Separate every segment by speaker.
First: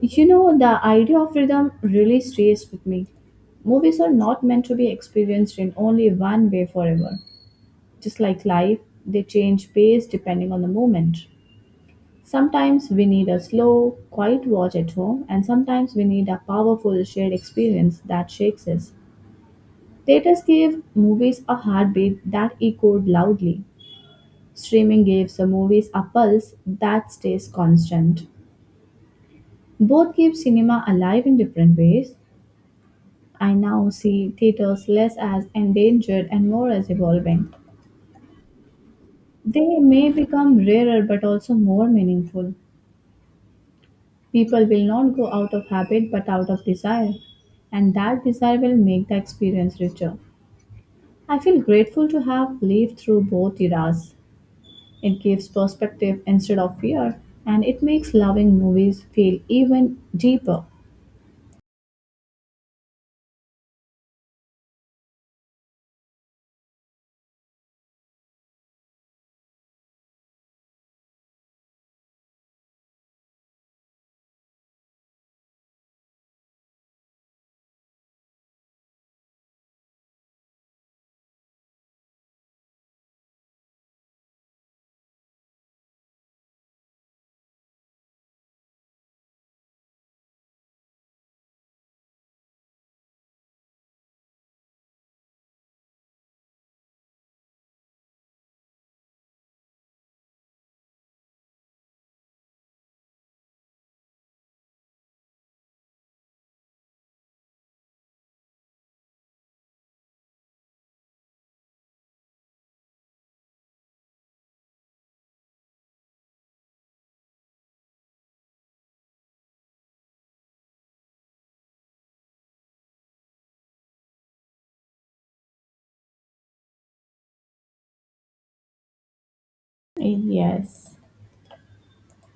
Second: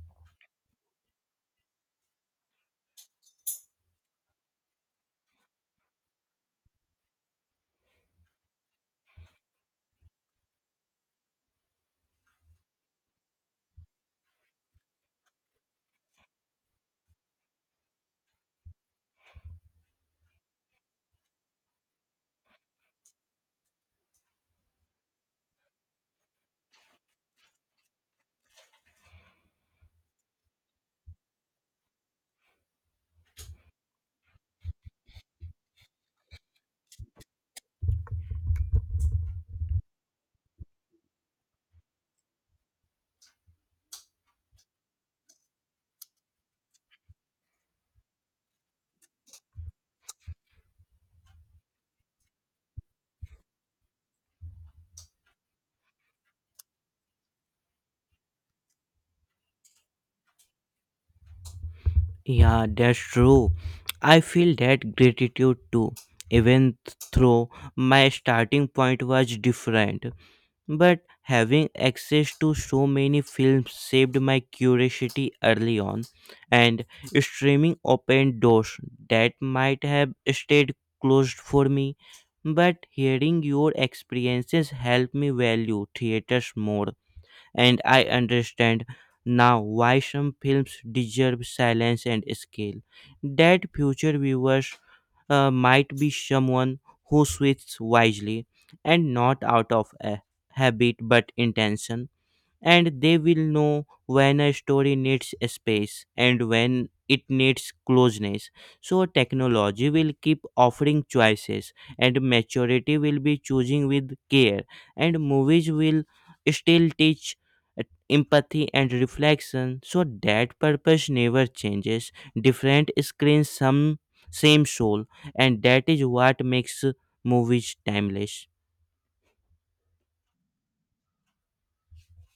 Speaker 1: You know, the idea of rhythm really stays with me. Movies are not meant to be experienced in only one way forever. Just like life, they change pace depending on the moment. Sometimes we need a slow, quiet watch at home, and sometimes we need a powerful shared experience that shakes us. Theaters gave movies a heartbeat that echoed loudly. Streaming gives the movies a pulse that stays constant. Both keep cinema alive in different ways. I now see theaters less as endangered and more as evolving. They may become rarer but also more meaningful. People will not go out of habit but out of desire, and that desire will make the experience richer. I feel grateful to have lived through both eras. It gives perspective instead of fear, and it makes loving movies feel even deeper.
Speaker 2: Yeah, that's true. I feel that gratitude too, even though my starting point was different. But having access to so many films saved my curiosity early on, and streaming opened doors that might have stayed closed for me. But hearing your experiences helped me value theaters more and I understand now why some films deserve silence and scale. That future viewers might be someone who switches wisely and not out of a habit but intention, and they will know when a story needs a space and when it needs closeness. So technology will keep offering choices, and maturity will be choosing with care, and movies will still teach uh, empathy and reflection so that purpose never changes. Different screens, some same soul, and that is what makes movies timeless.
Speaker 1: Yes.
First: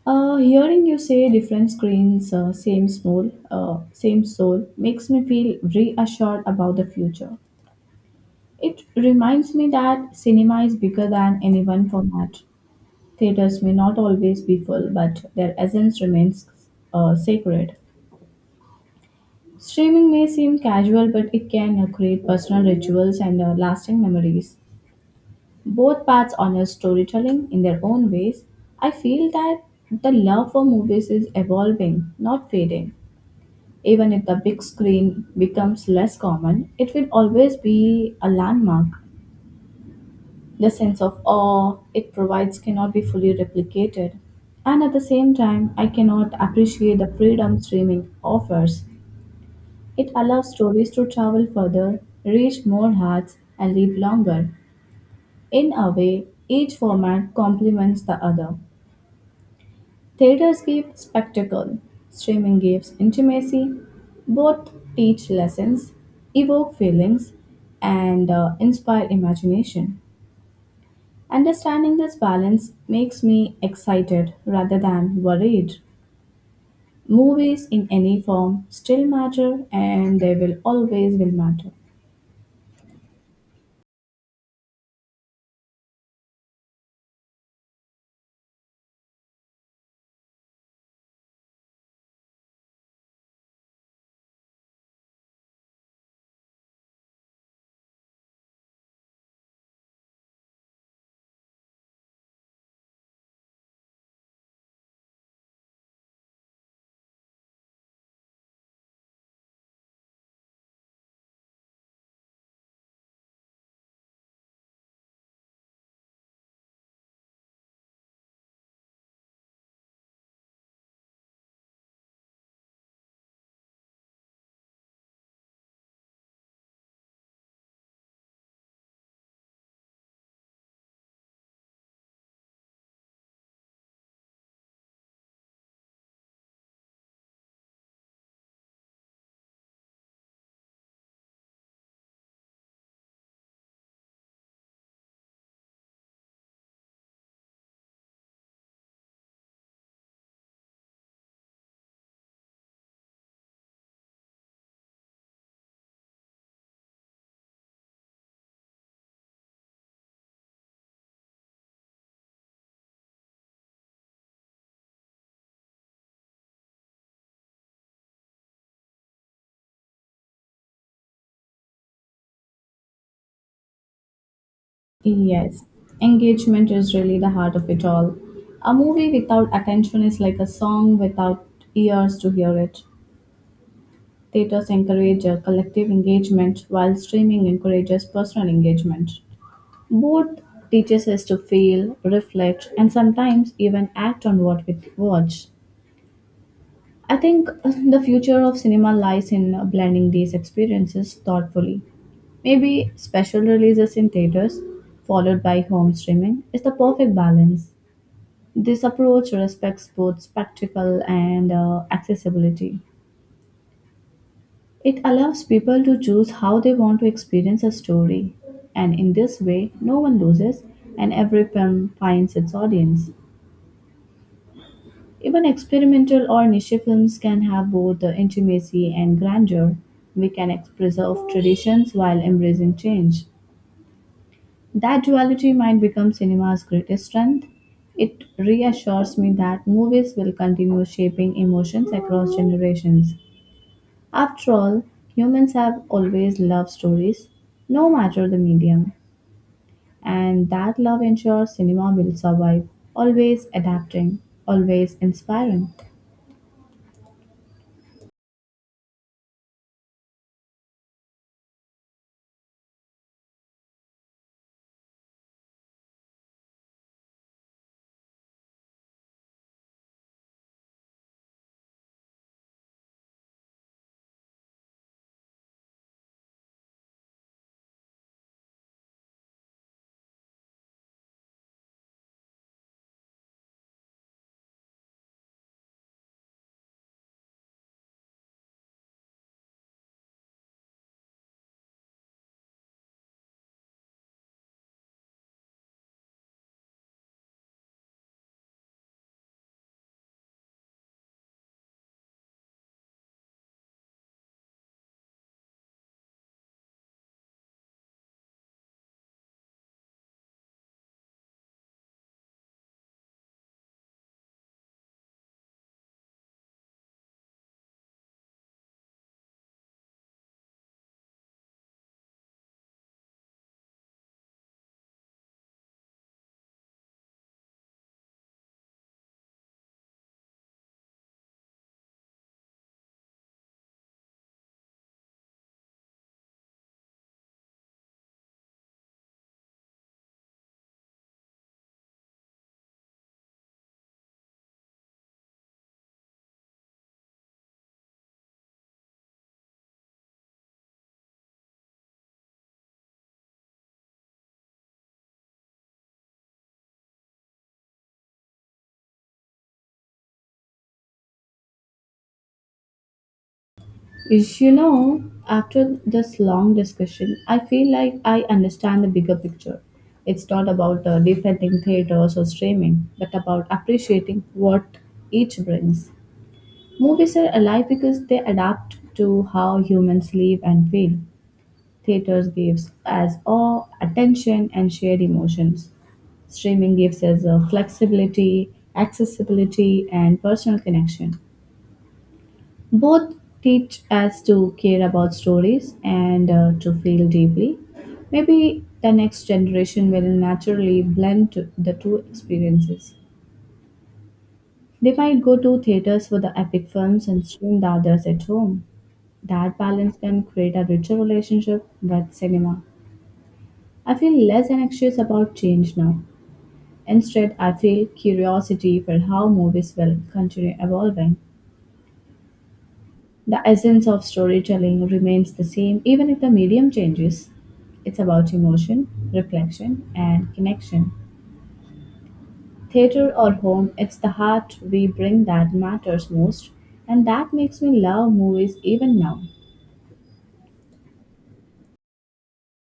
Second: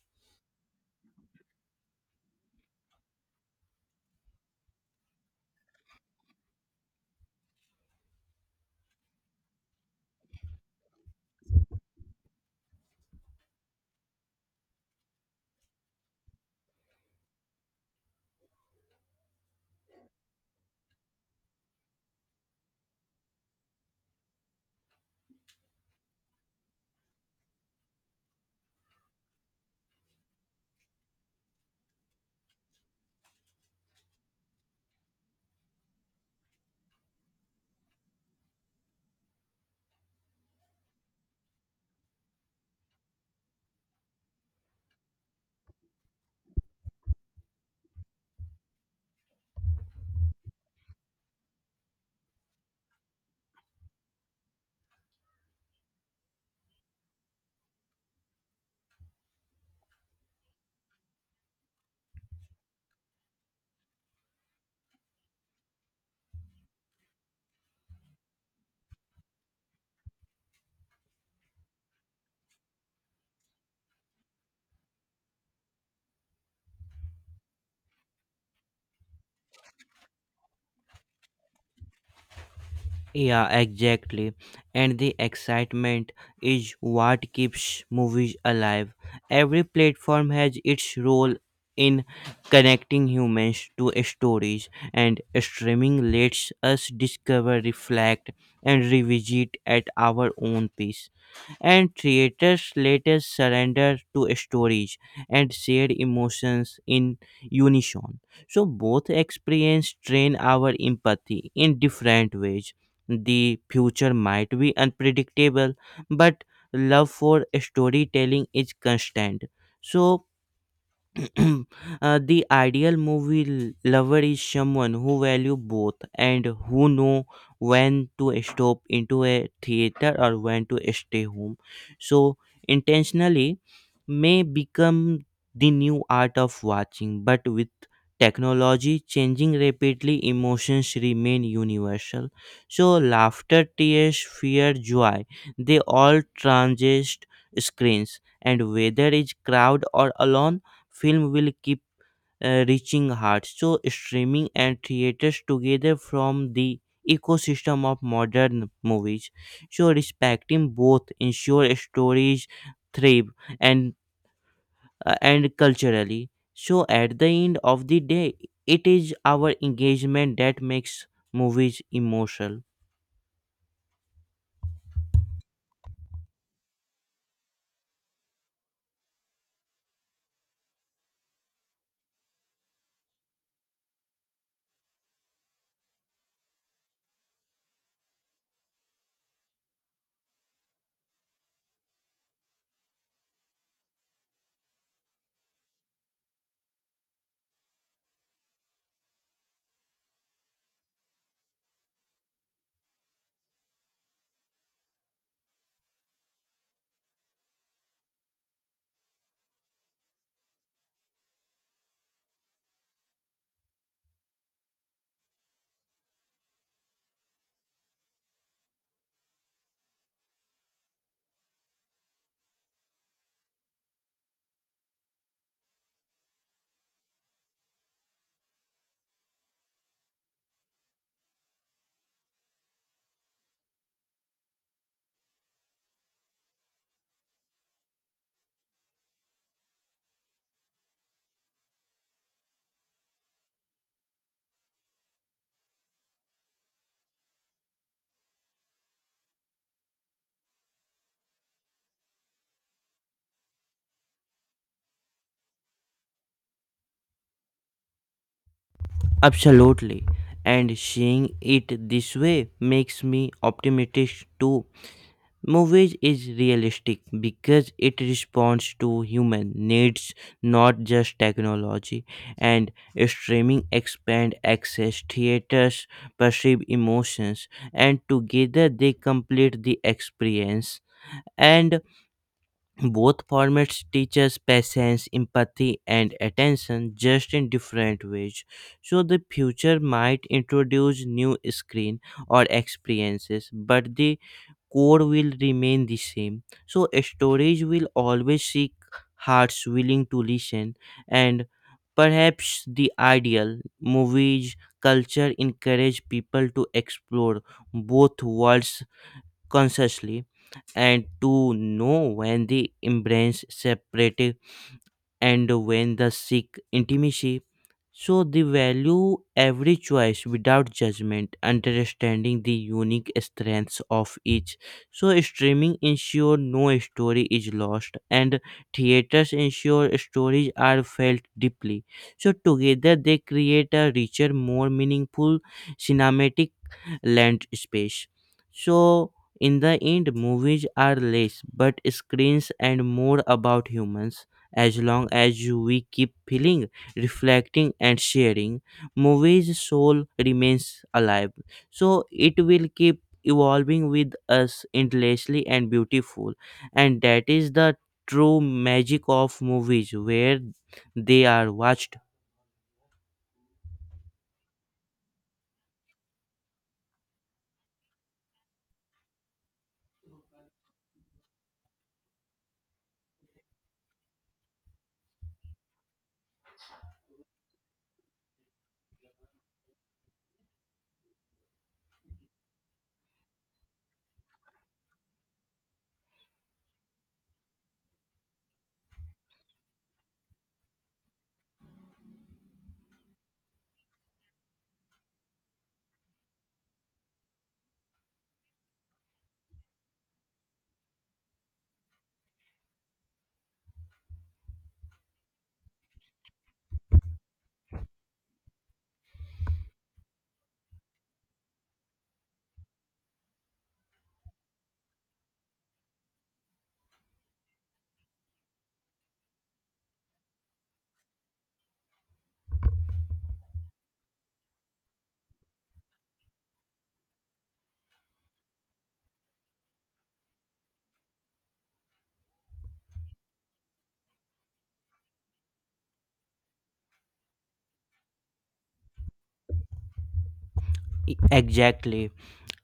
Speaker 1: Hearing you say different screens, same soul, makes me feel reassured about the future. It reminds me that cinema is bigger than any one format. Theaters may not always be full, but their essence remains sacred. Streaming may seem casual, but it can create personal rituals and lasting memories. Both paths honor storytelling in their own ways. I feel that the love for movies is evolving, not fading. Even if the big screen becomes less common, it will always be a landmark. The sense of awe it provides cannot be fully replicated. And at the same time, I cannot appreciate the freedom streaming offers. It allows stories to travel further, reach more hearts, and live longer. In a way, each format complements the other. Theaters give spectacle, streaming gives intimacy. Both teach lessons, evoke feelings, and inspire imagination. Understanding this balance makes me excited rather than worried. Movies in any form still matter and they will always will matter.
Speaker 2: Yeah, exactly. And the excitement is what keeps movies alive. Every platform has its role in connecting humans to stories, and streaming lets us discover, reflect, and revisit at our own pace. And theaters let us surrender to stories and shared emotions in unison. So both experience train our empathy in different ways. The future might be unpredictable, but love for storytelling is constant. So, The ideal movie lover is someone who value both and who know when to stop into a theater or when to stay home, so intentionally may become the new art of watching, but with technology changing rapidly, emotions remain universal. So laughter, tears, fear, joy, they all transist screens, and whether it's crowd or alone, film will keep reaching hearts. So streaming and theaters together from the ecosystem of modern movies. So respecting both ensure stories thrive and, and culturally. So at the end of the day, it is our engagement that makes movies emotional.
Speaker 1: Yes, engagement is really the heart of it all. A movie without attention is like a song without ears to hear it. Theaters encourage collective engagement while streaming encourages personal engagement. Both teaches us to feel, reflect, and sometimes even act on what we watch. I think the future of cinema lies in blending these experiences thoughtfully. Maybe special releases in theaters, followed by home streaming, is the perfect balance. This approach respects both spectacle and accessibility. It allows people to choose how they want to experience a story, and in this way, no one loses and every film finds its audience. Even experimental or niche films can have both the intimacy and grandeur. We can preserve traditions while embracing change. That duality might become cinema's greatest strength. It reassures me that movies will continue shaping emotions across generations. After all, humans have always loved stories, no matter the medium, and that love ensures cinema will survive, always adapting, always inspiring.
Speaker 2: Absolutely. And seeing it this way makes me optimistic too. Movies is realistic because it responds to human needs, not just technology. And streaming expand access, theaters perceive emotions, and together they complete the experience. And both formats teach us patience, empathy, and attention, just in different ways. So the future might introduce new screen or experiences, but the core will remain the same. So storage will always seek hearts willing to listen, and perhaps the ideal movies culture encourage people to explore both worlds consciously and to know when they embrace separate and when the seek intimacy. So they value every choice without judgment, understanding the unique strengths of each. So streaming ensure no story is lost, and theaters ensure stories are felt deeply. So together they create a richer, more meaningful cinematic land space. So in the end, movies are less but screens and more about humans. As long as you- we keep feeling, reflecting, and sharing, movies' soul remains alive. So it will keep evolving with us endlessly and beautiful. And that is the true magic of movies where they are watched.
Speaker 1: You know, after this long discussion, I feel like I understand the bigger picture. It's not about defending theaters or streaming, but about appreciating what each brings. Movies are alive because they adapt to how humans live and feel. Theaters gives us awe, attention, and shared emotions. Streaming gives us flexibility, accessibility, and personal connection. Both teach us to care about stories and to feel deeply. Maybe the next generation will naturally blend the two experiences. They might go to theaters for the epic films and stream the others at home. That balance can create a richer relationship with cinema. I feel less anxious about change now. Instead, I feel curiosity for how movies will continue evolving. The essence of storytelling remains the same even if the medium changes. It's about emotion, reflection, and connection. Theater or home, it's the heart we bring that matters most, and that makes me love movies even now.
Speaker 2: E- exactly.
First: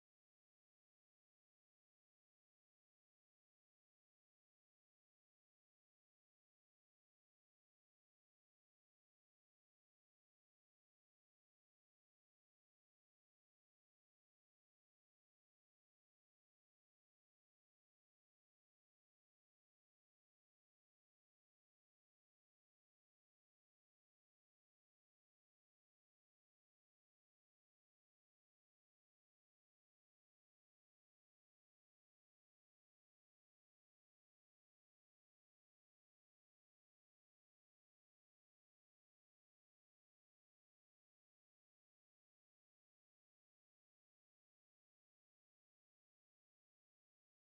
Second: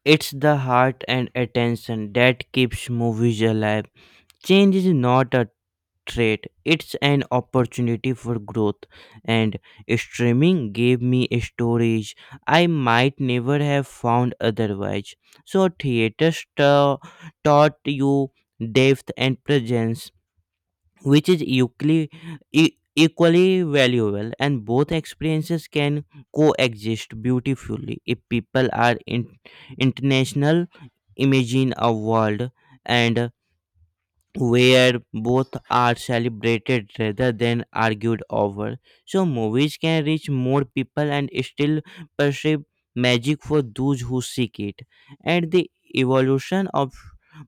Speaker 2: It's the heart and attention that keeps movies alive. Change is not a threat, it's an opportunity for growth. And streaming gave me stories I might never have found otherwise. So theaters taught you depth and presence, which is equally equally valuable, and both experiences can coexist beautifully if people are in, international imagine a world, and where both are celebrated rather than argued over. So movies can reach more people and still perceive magic for those who seek it. And the evolution of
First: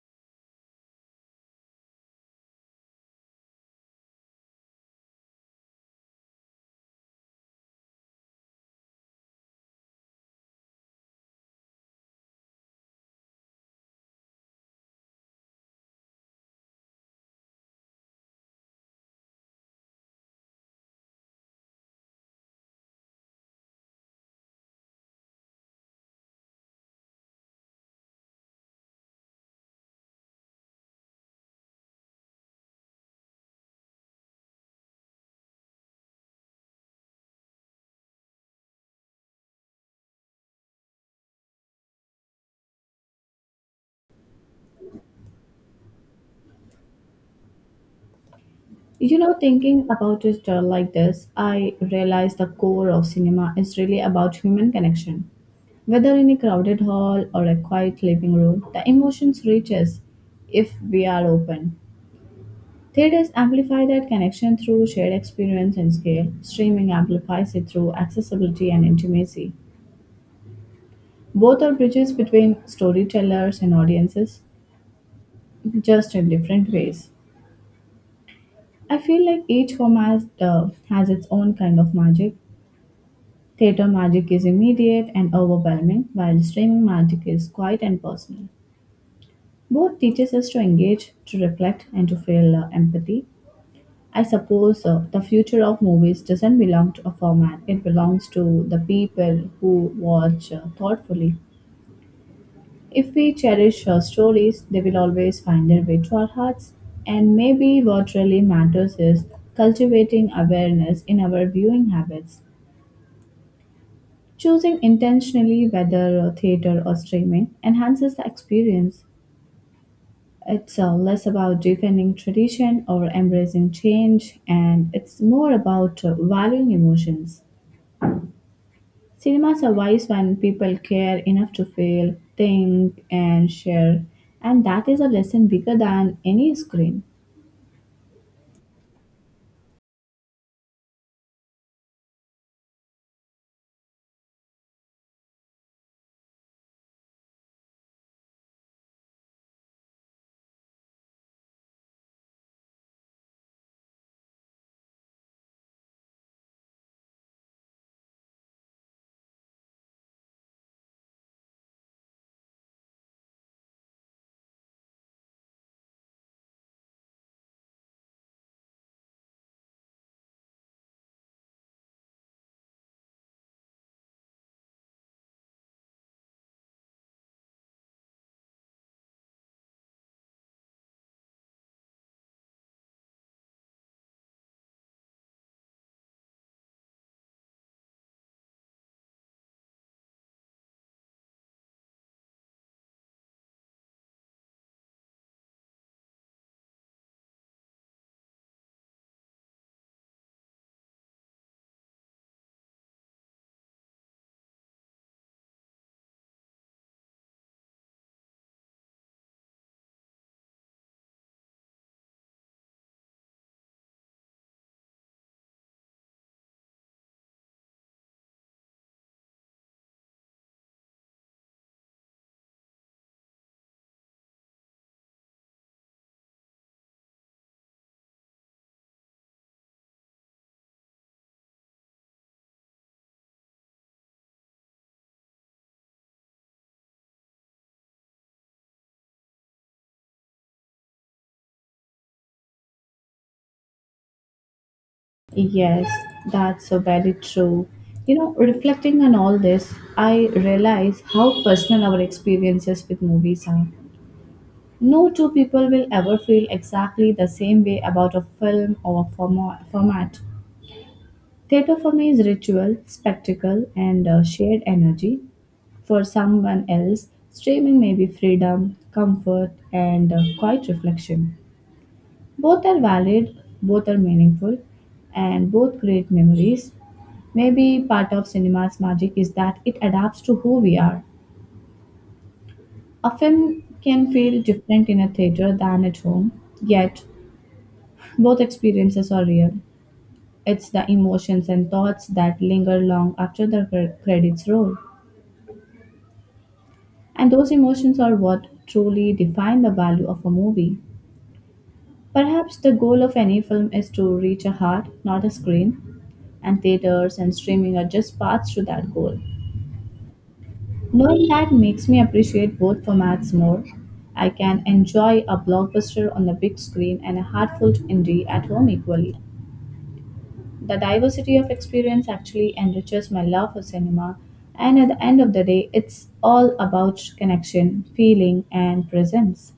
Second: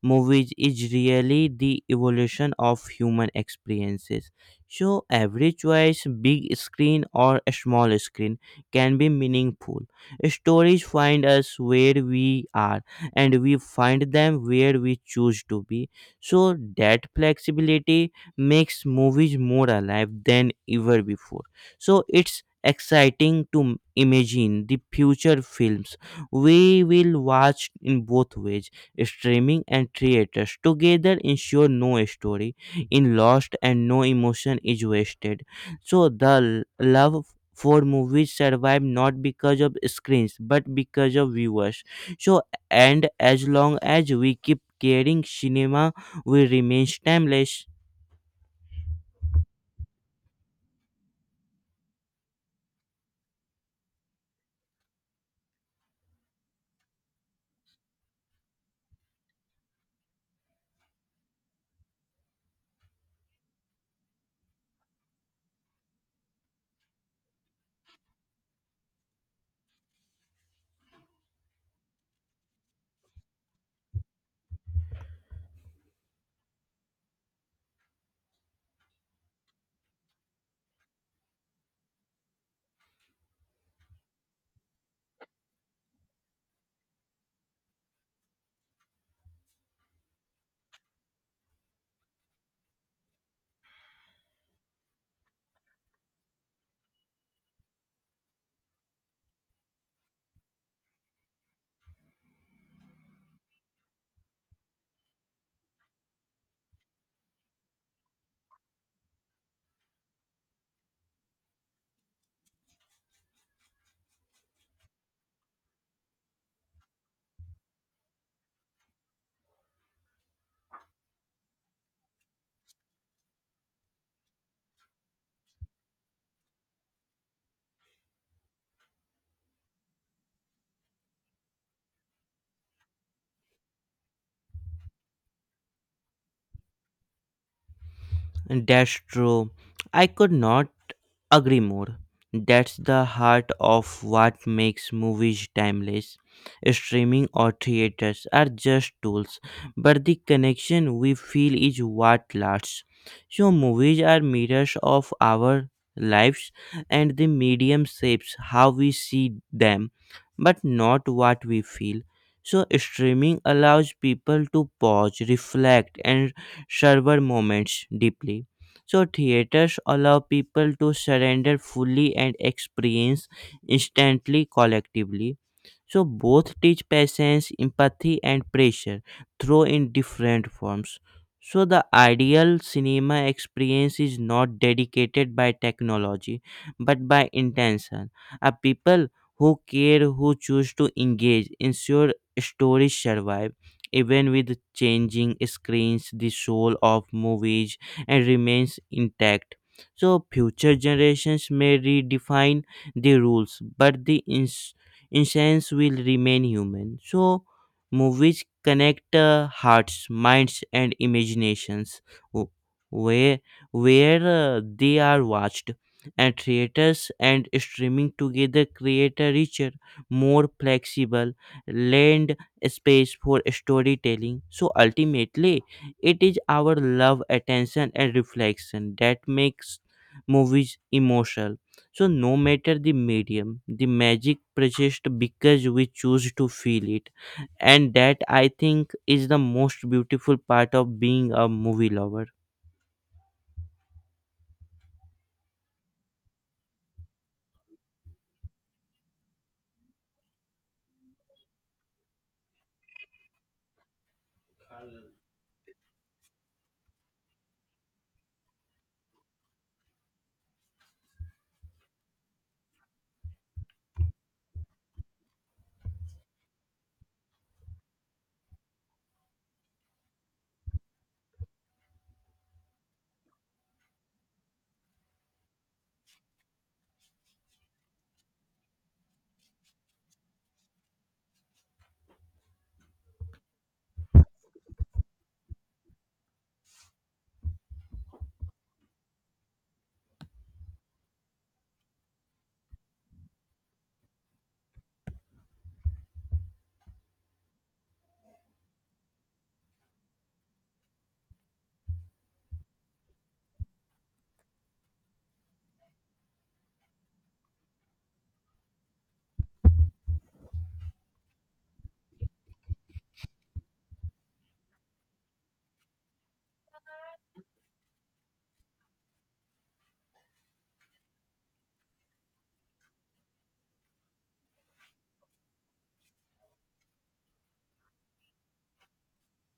Speaker 2: movies is really the evolution of human experiences. So every choice, big screen or a small screen, can be meaningful. Stories find us where we are, and we find them where we choose to be, so that flexibility makes movies more alive than ever before. So it's exciting to imagine the future films we will watch in both ways. Streaming and theaters together ensure no story in lost and no emotion is wasted, so the love for movies survive not because of screens but because of viewers. So, and as long as we keep caring cinema, we remains timeless.
Speaker 1: You know, thinking about it like this, I realize the core of cinema is really about human connection. Whether in a crowded hall or a quiet living room, the emotions reach us if we are open. Theaters amplify that connection through shared experience and scale. Streaming amplifies it through accessibility and intimacy. Both are bridges between storytellers and audiences, just in different ways. I feel like each format has its own kind of magic. Theatre magic is immediate and overwhelming, while streaming magic is quiet and personal. Both teaches us to engage, to reflect, and to feel empathy. I suppose the future of movies doesn't belong to a format, it belongs to the people who watch thoughtfully. If we cherish stories, they will always find their way to our hearts. And maybe what really matters is cultivating awareness in our viewing habits. Choosing intentionally whether theater or streaming enhances the experience. It's less about defending tradition or embracing change, and it's more about valuing emotions. Cinema survives when people care enough to feel, think, and share, and that is a lesson bigger than any screen.
Speaker 2: That's true. I could not agree more. That's the heart of what makes movies timeless. Streaming or theaters are just tools, but the connection we feel is what lasts. So movies are mirrors of our lives, and the medium shapes how we see them, but not what we feel. So streaming allows people to pause, reflect, and server moments deeply. So theaters allow people to surrender fully and experience instantly collectively. So both teach patience, empathy, and pressure, though in different forms. So the ideal cinema experience is not dedicated by technology but by intention. A people who care, who choose to engage, ensure stories survive. Even with changing screens, the soul of movies and remains intact. So future generations may redefine the rules, but the essence will remain human. So movies connect hearts, minds, and imaginations. w- Where where they are watched, and theaters and streaming together create a richer, more flexible land space for storytelling. So ultimately, it is our love, attention, and reflection that makes movies emotional. So no matter the medium, the magic persists because we choose to feel it, and that I think is the most beautiful part of being a movie lover.
Speaker 1: Yes, that's so very true. You know, reflecting on all this, I realize how personal our experiences with movies are. No two people will ever feel exactly the same way about a film or format. Theatre for me is ritual, spectacle, and shared energy. For someone else, streaming may be freedom, comfort, and quiet reflection. Both are valid, both are meaningful, and both create memories. Maybe part of cinema's magic is that it adapts to who we are. A film can feel different in a theater than at home, yet both experiences are real. It's the emotions and thoughts that linger long after the credits roll. And those emotions are what truly define the value of a movie. Perhaps the goal of any film is to reach a heart, not a screen, and theaters and streaming are just paths to that goal. Knowing that makes me appreciate both formats more. I can enjoy a blockbuster on the big screen and a heartfelt indie at home equally. The diversity of experience actually enriches my love for cinema, and at the end of the day, it's all about connection, feeling, and presence.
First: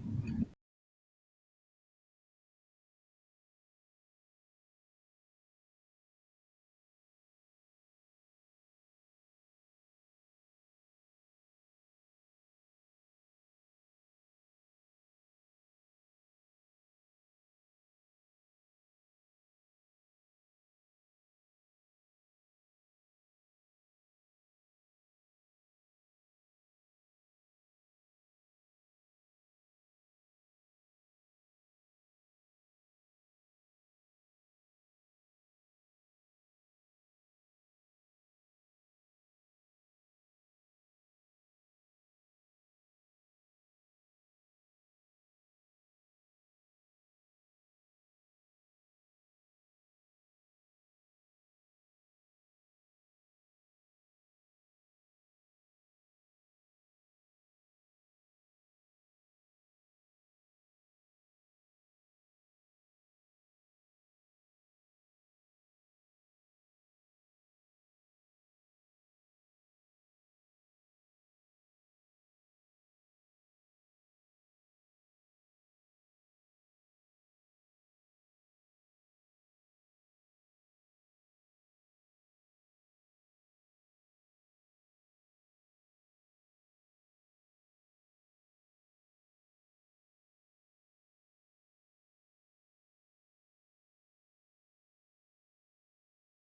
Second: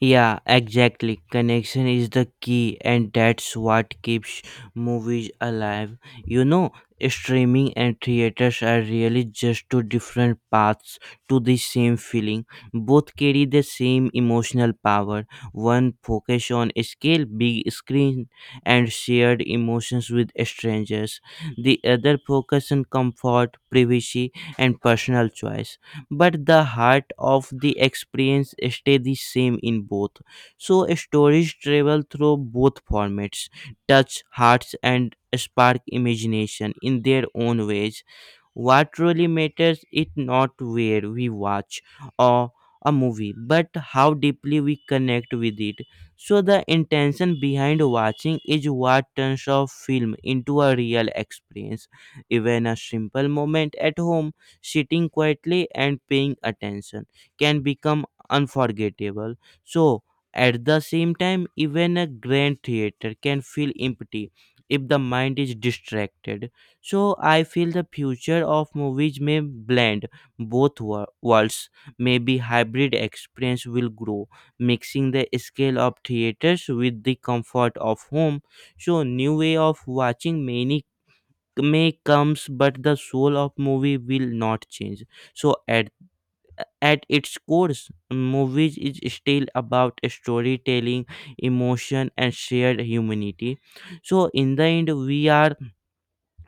Speaker 2: Yeah, exactly. Connection is the key, and that's what keeps movies alive. You know, streaming and theaters are really just two different paths to the same feeling. Both carry the same emotional power. One focus on scale, big screen, and shared emotions with strangers. The other focus on comfort, privacy, and personal choice, but the heart of the experience stay the same in both. So stories travel through both formats, touch hearts, and spark imagination in their own ways. What really matters is not where we watch or a movie, but how deeply we connect with it. So the intention behind watching is what turns a film into a real experience. Even a simple moment at home, sitting quietly and paying attention, can become unforgettable. So at the same time, even a grand theater can feel empty if the mind is distracted. So I feel the future of movies may blend both worlds. Maybe hybrid experience will grow, mixing the scale of theaters with the comfort of home. So new way of watching many may comes, but the soul of movie will not change. So at its core, movies is still about storytelling, emotion, and shared humanity. So in the end, we are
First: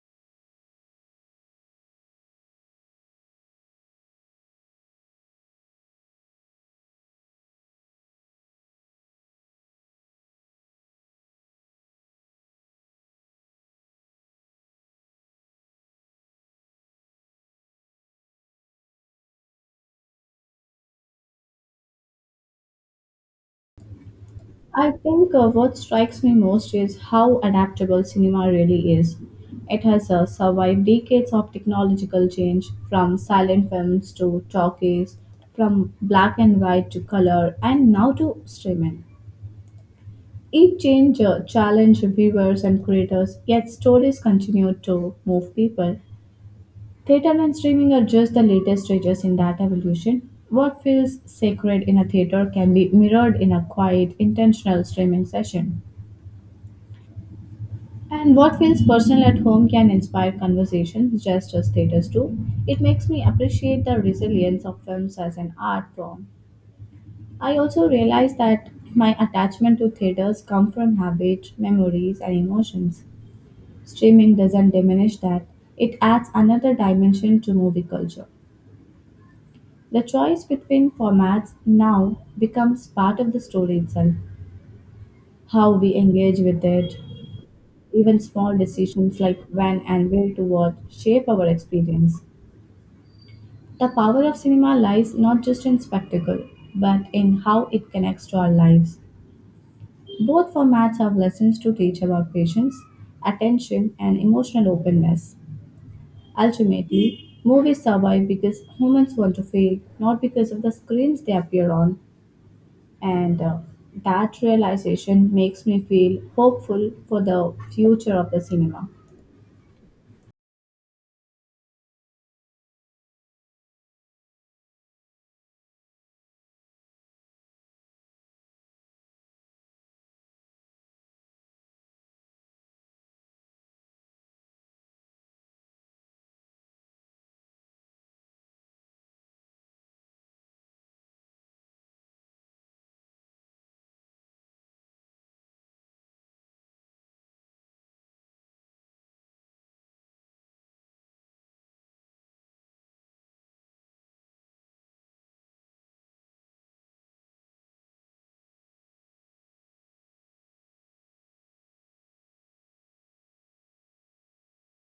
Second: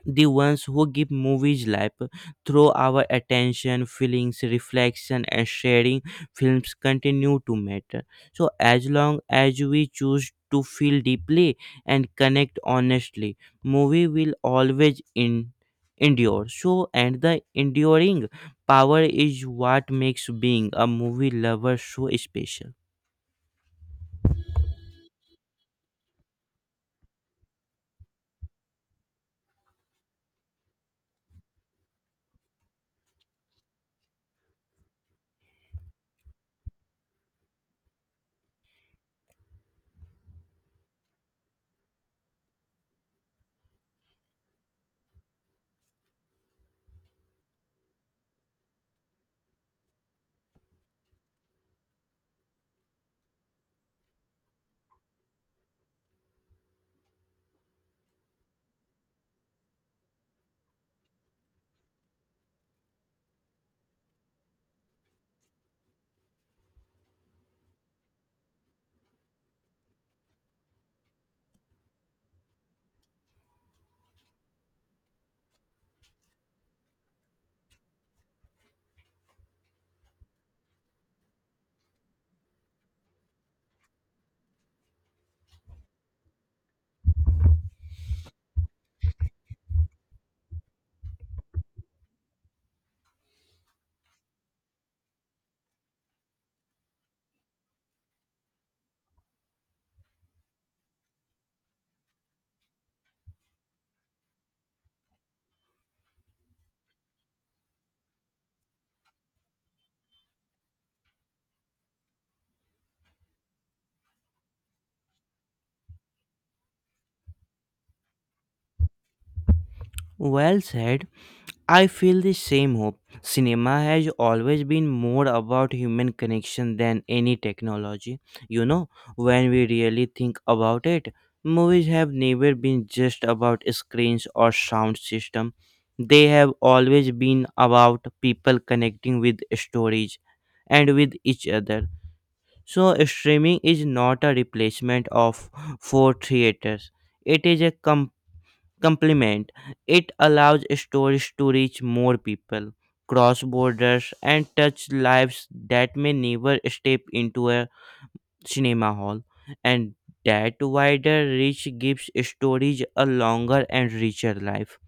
Speaker 2: the ones who give movies life through our attention, feelings, reflection, and sharing. Films continue to matter, so as long as we choose to feel deeply and connect honestly, movie will always in endure. So, and the enduring power is what makes being a movie lover so special.
Speaker 1: I think what strikes me most is how adaptable cinema really is. It has survived decades of technological change, from silent films to talkies, from black and white to color, and now to streaming. Each change challenged viewers and creators, yet stories continued to move people. Theater and streaming are just the latest stages in that evolution. What feels sacred in a theater can be mirrored in a quiet, intentional streaming session. And what feels personal at home can inspire conversations just as theaters do. It makes me appreciate the resilience of films as an art form. I also realize that my attachment to theaters come from habit, memories, and emotions. Streaming doesn't diminish that. It adds another dimension to movie culture. The choice between formats now becomes part of the story itself, how we engage with it. Even small decisions like when and where to watch shape our experience. The power of cinema lies not just in spectacle, but in how it connects to our lives. Both formats have lessons to teach about patience, attention, and emotional openness. Ultimately, movies survive because humans want to feel, not because of the screens they appear on. And that realization makes me feel hopeful for the future of the cinema.
Speaker 2: Well said. I feel the same hope. Cinema has always been more about human connection than any technology. You know, when we really think about it, movies have never been just about screens or sound system. They have always been about people connecting with stories and with each other. So streaming is not a replacement of for theaters. It is a complement. It allows stories to reach more people, cross borders, and touch lives that may never step into a cinema hall. And that wider reach gives stories a longer and richer life.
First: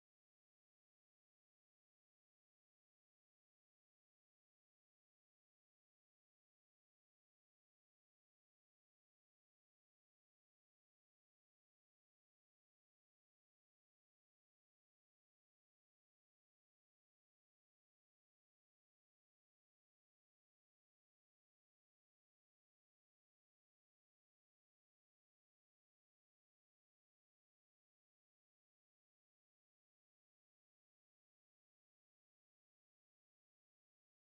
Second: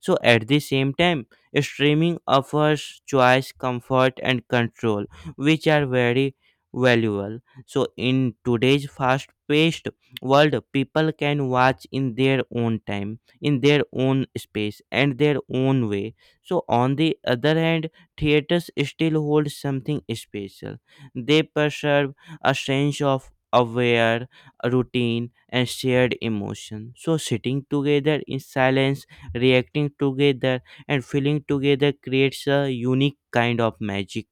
Speaker 2: So at the same time, streaming offers choice, comfort, and control, which are very valuable. So in today's fast-paced world, people can watch in their own time, in their own space, and their own way. So on the other hand, theaters still hold something special. They preserve a sense of aware routine and shared emotion. So sitting together in silence, reacting together, and feeling together creates a unique kind of magic.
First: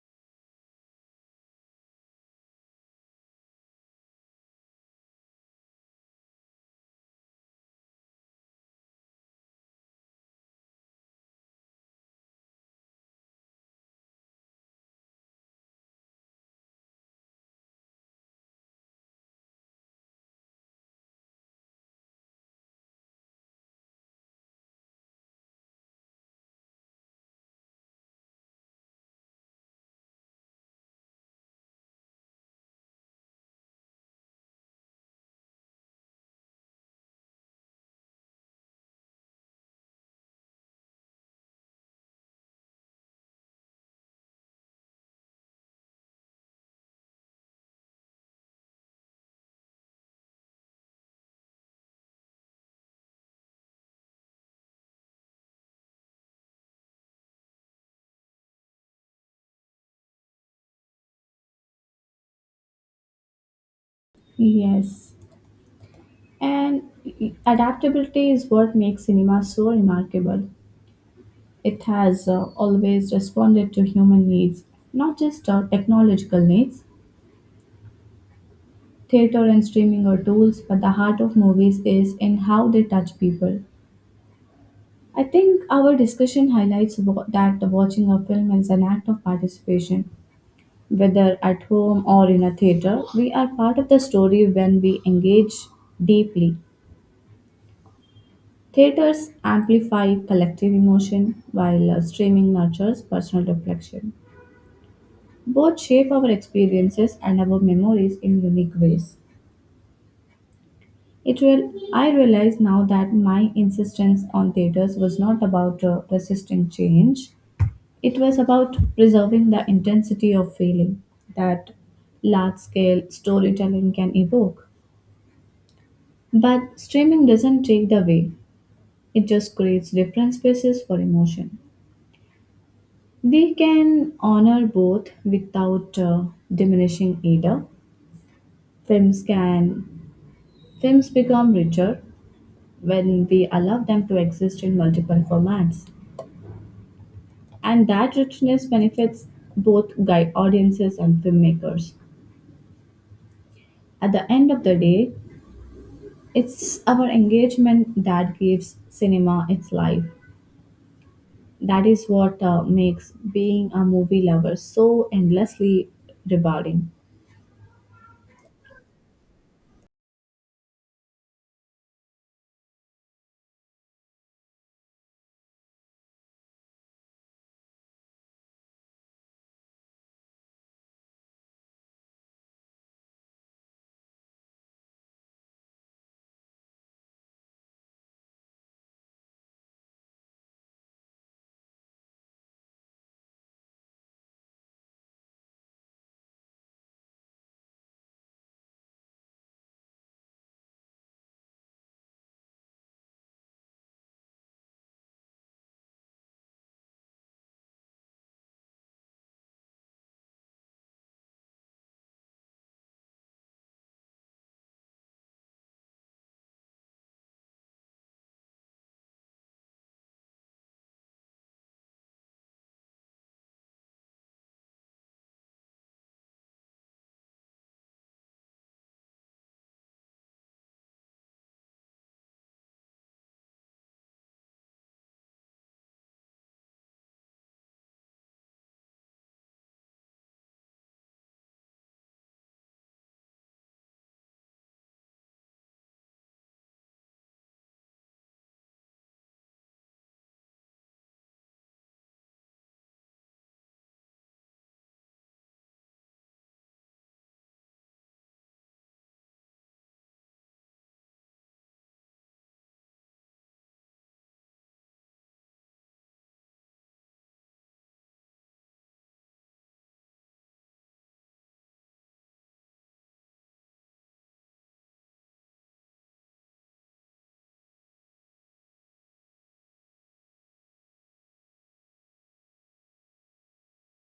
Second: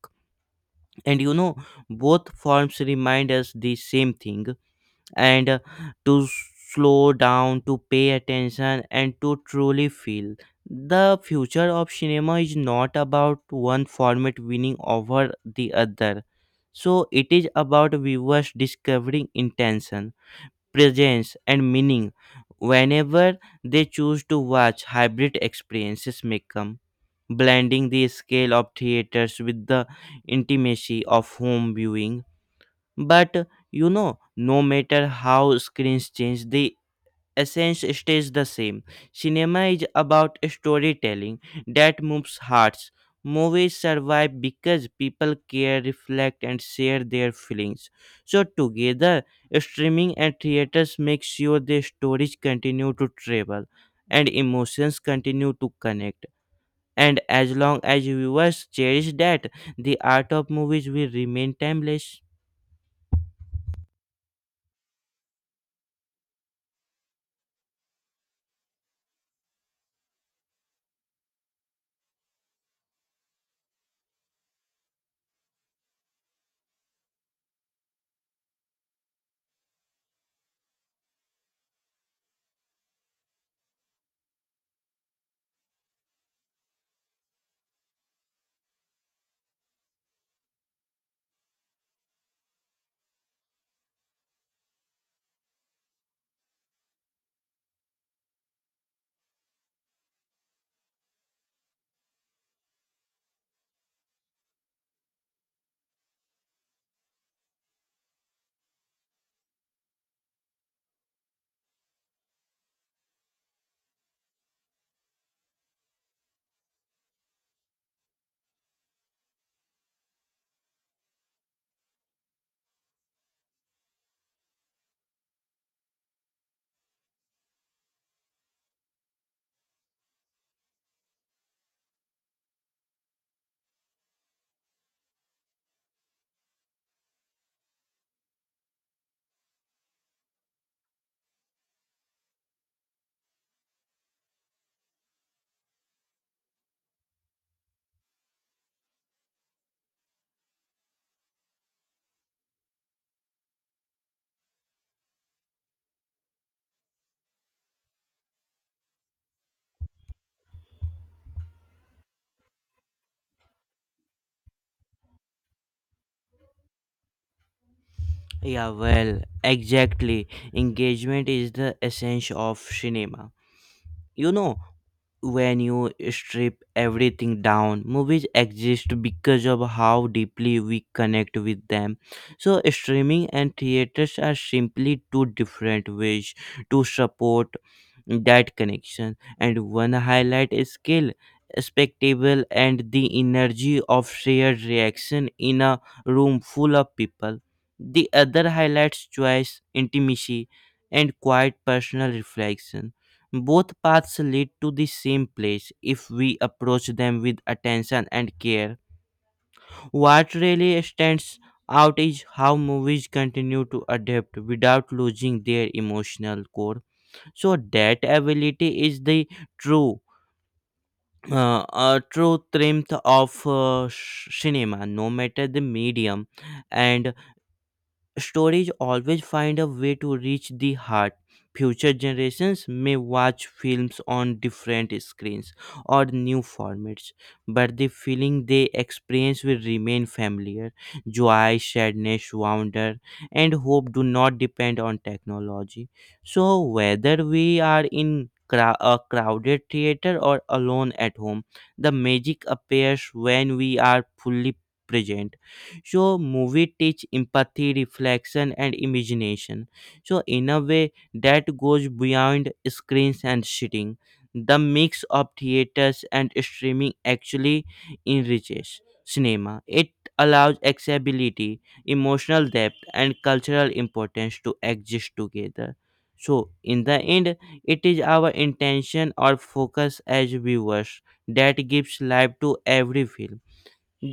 Speaker 2: And you know, both forms remind us the same thing, and, to slow down, to pay attention, and to truly feel. The future of cinema is not about one format winning over the other, so it is about viewers discovering intention, presence, and meaning whenever they choose to watch. Hybrid experiences may come, blending the scale of theaters with the intimacy of home viewing. But you know, no matter how screens change, the essence stays the same. Cinema is about storytelling that moves hearts. Movies survive because people care, reflect, and share their feelings. So together, streaming and theaters make sure the stories continue to travel and emotions continue to connect. And as long as viewers cherish that, the art of movies will remain timeless.
Speaker 1: Yes. And adaptability is what makes cinema so remarkable. It has always responded to human needs, not just technological needs. Theater and streaming are tools, but the heart of movies is in how they touch people. I think our discussion highlights that the watching a film is an act of participation. Whether at home or in a theater, we are part of the story when we engage deeply. Theaters amplify collective emotion while streaming nurtures personal reflection. Both shape our experiences and our memories in unique ways. It will, I realize now that my insistence on theaters was not about resisting change. It was about preserving the intensity of feeling that large scale storytelling can evoke. But streaming doesn't take the way; it just creates different spaces for emotion. They can honor both without diminishing either. Films can Films become richer when we allow them to exist in multiple formats, and that richness benefits both guy audiences and filmmakers. At the end of the day, it's our engagement that gives cinema its life. That is what makes being a movie lover so endlessly rewarding.
Speaker 2: Yeah, well, exactly. Engagement is the essence of cinema. You know, when you strip everything down, movies exist because of how deeply we connect with them. So streaming and theaters are simply two different ways to support that connection. And one highlight is skill, spectacle, and the energy of shared reaction in a room full of people. The other highlights choice, intimacy, and quiet personal reflection. Both paths lead to the same place if we approach them with attention and care. What really stands out is how movies continue to adapt without losing their emotional core. So that ability is the true true strength of cinema. No matter the medium, and stories always find a way to reach the heart. Future generations may watch films on different screens or new formats, but the feeling they experience will remain familiar. Joy, sadness, wonder, and hope do not depend on technology. So whether we are in a crowded theater or alone at home, the magic appears when we are fully present. So movie teach empathy, reflection, and imagination, so in a way that goes beyond screens and sitting. The mix of theaters and streaming actually enriches cinema. It allows accessibility, emotional depth, and cultural importance to exist together. So in the end, it is our intention or focus as viewers that gives life to every film.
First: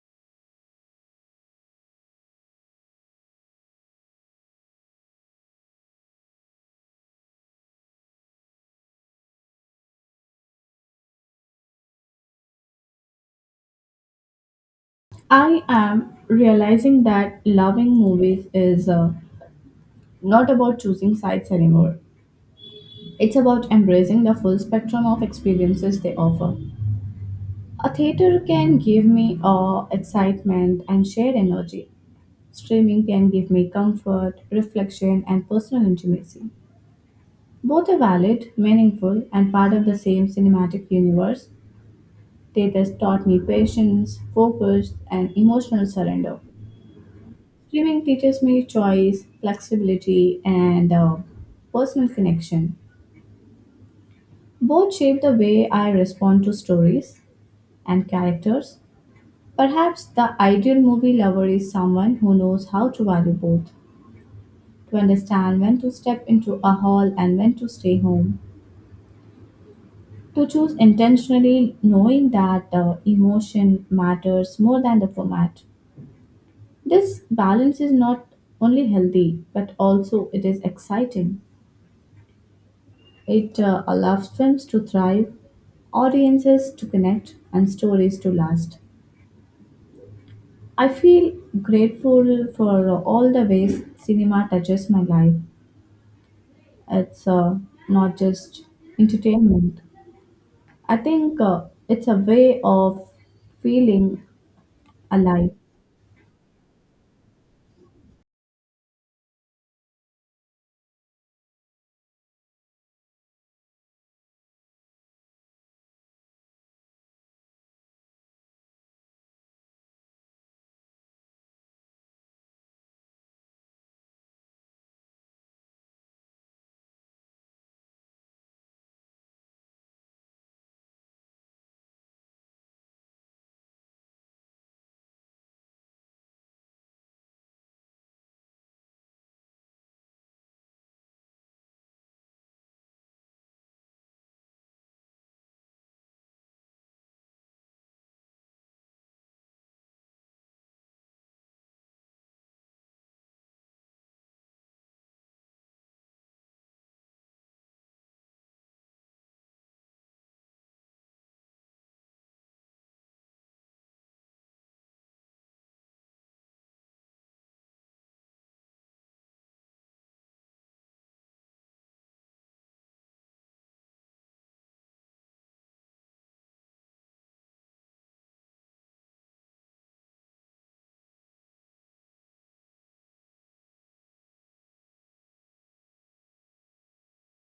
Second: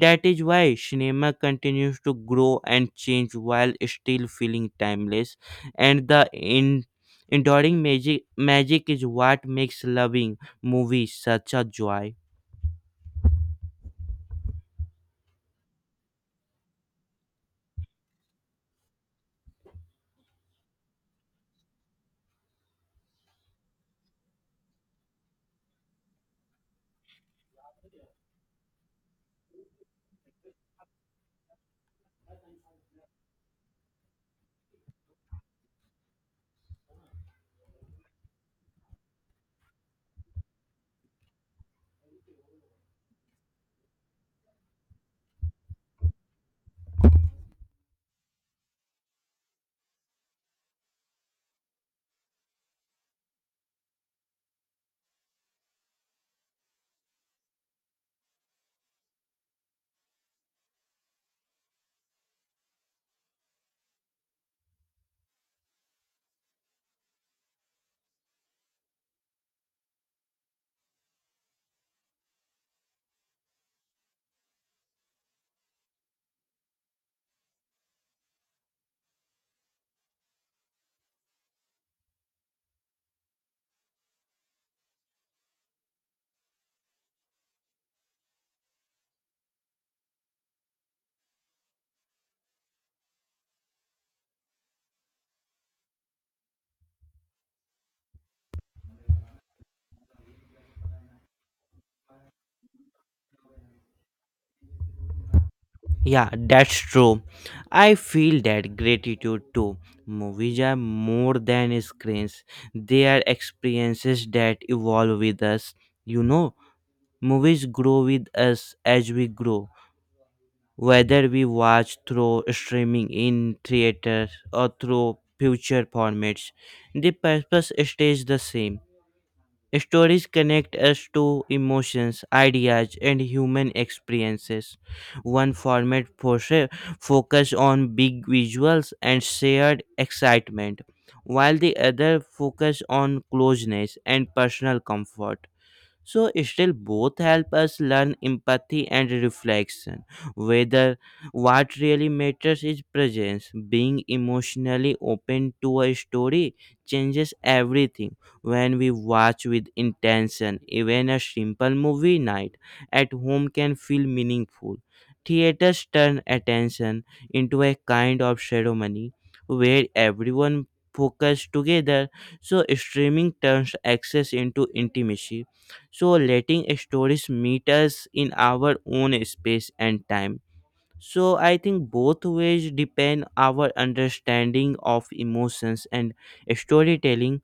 Speaker 2: That is why cinema continues to grow and change while still feeling timeless, and the enduring magic is what makes loving movies such a joy.
Speaker 1: I am realizing that loving movies is not about choosing sides anymore. It's about embracing the full spectrum of experiences they offer. A theater can give me awe, excitement, and shared energy. Streaming can give me comfort, reflection, and personal intimacy. Both are valid, meaningful, and part of the same cinematic universe. They thus taught me patience, focus, and emotional surrender. Swimming teaches me choice, flexibility, and personal connection. Both shape the way I respond to stories and characters. Perhaps the ideal movie lover is someone who knows how to value both, to understand when to step into a hall and when to stay home, to choose intentionally knowing that the emotion matters more than the format. This balance is not only healthy, but also it is exciting. It allows films to thrive, audiences to connect, and stories to last. I feel grateful for all the ways cinema touches my life. It's not just entertainment. I think it's a way of feeling alive.
Speaker 2: Yeah, that's true. I feel that gratitude too. Movies are more than screens, they are experiences that evolve with us. You know, movies grow with us as we grow. Whether we watch through streaming in theaters or through future formats, the purpose stays the same. Stories connect us to emotions, ideas, and human experiences. One format focus on big visuals and shared excitement, while the other focus on closeness and personal comfort. So still, both help us learn empathy and reflection. Whether what really matters is presence, being emotionally open to a story changes everything. When we watch with intention, even a simple movie night at home can feel meaningful. Theaters turn attention into a kind of ceremony where everyone focuses together, so streaming turns access into intimacy, so letting stories meet us in our own space and time. So I think both ways depend our understanding of emotions and storytelling.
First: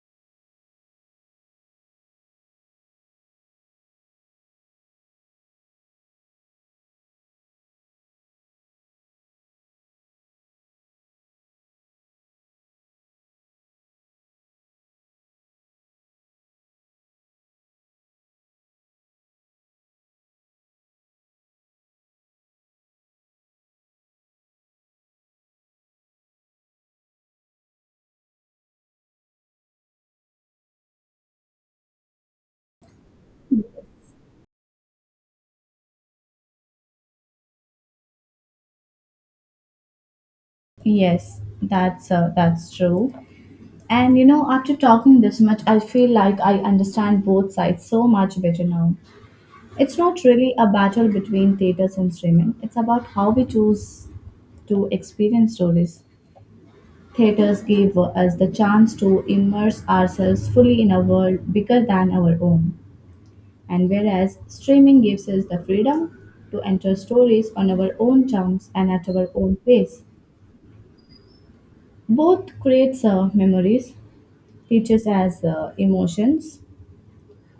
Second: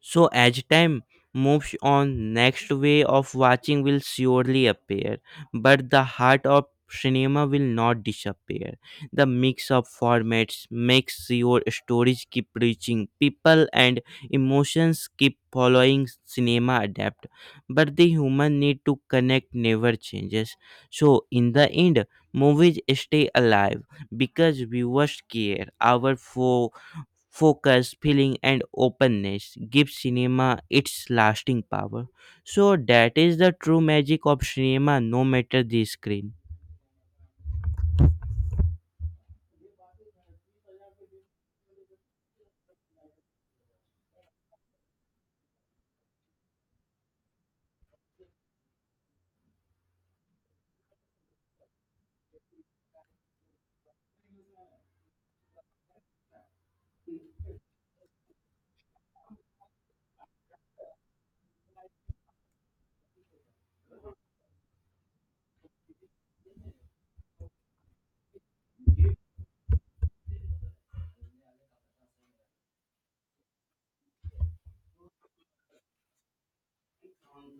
Speaker 2: So as time moves on, next way of watching will surely appear, but the heart of cinema will not disappear. The mix of formats makes your stories keep reaching people and emotions keep following cinema adapt. But the human need to connect never changes. So in the end, movies stay alive because viewers care. Our focus, feeling, and openness give cinema its lasting power. So that is the true magic of cinema, no matter the screen.
Speaker 1: Yes, that's true. And you know, after talking this much, I feel like I understand both sides so much better now. It's not really a battle between theaters and streaming. It's about how we choose to experience stories. Theaters give us the chance to immerse ourselves fully in a world bigger than our own. And whereas streaming gives us the freedom to enter stories on our own terms and at our own pace. Both creates memories, teaches us emotions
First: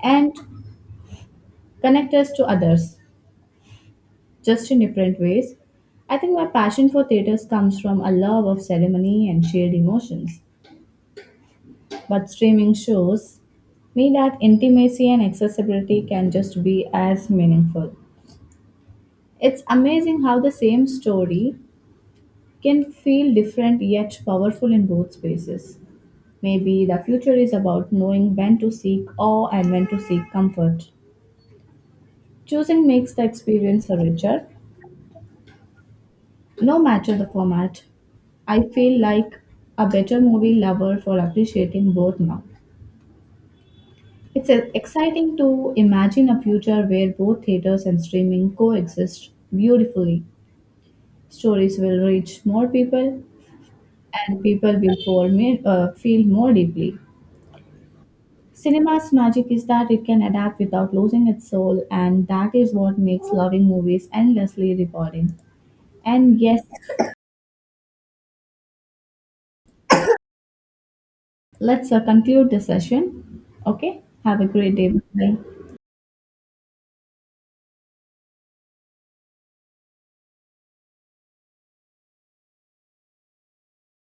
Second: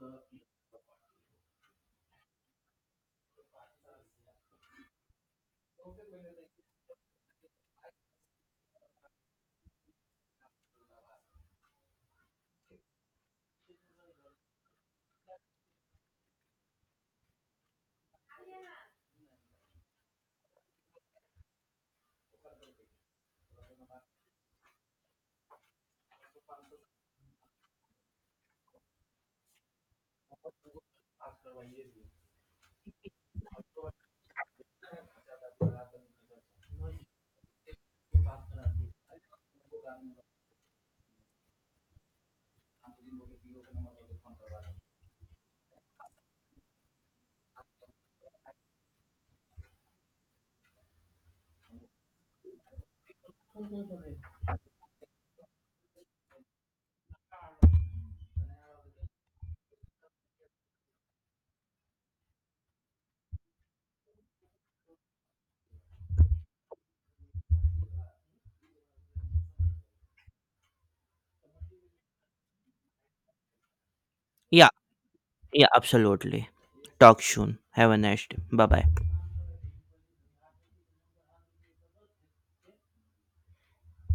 Speaker 1: and connect us to others just in different ways. I think my passion for theaters comes from a love of ceremony and shared emotions, but streaming shows me that intimacy and accessibility can just be as meaningful. It's amazing how the same story can feel different yet powerful in both spaces. Maybe the future is about knowing when to seek awe and when to seek comfort. Choosing makes the experience richer, no matter the format. I feel like a better movie lover for appreciating both now. It's exciting to imagine a future where both theaters and streaming coexist beautifully. Stories will reach more people, and people will for me, feel more deeply. Cinema's magic is that it can adapt without losing its soul, and that is what makes loving movies endlessly rewarding. And yes, let's conclude the session. Okay. Have a
Speaker 2: Yeah,
Speaker 1: great day. Bye.
Speaker 2: yeah, absolutely. Talk soon. Have a nice day. Bye bye.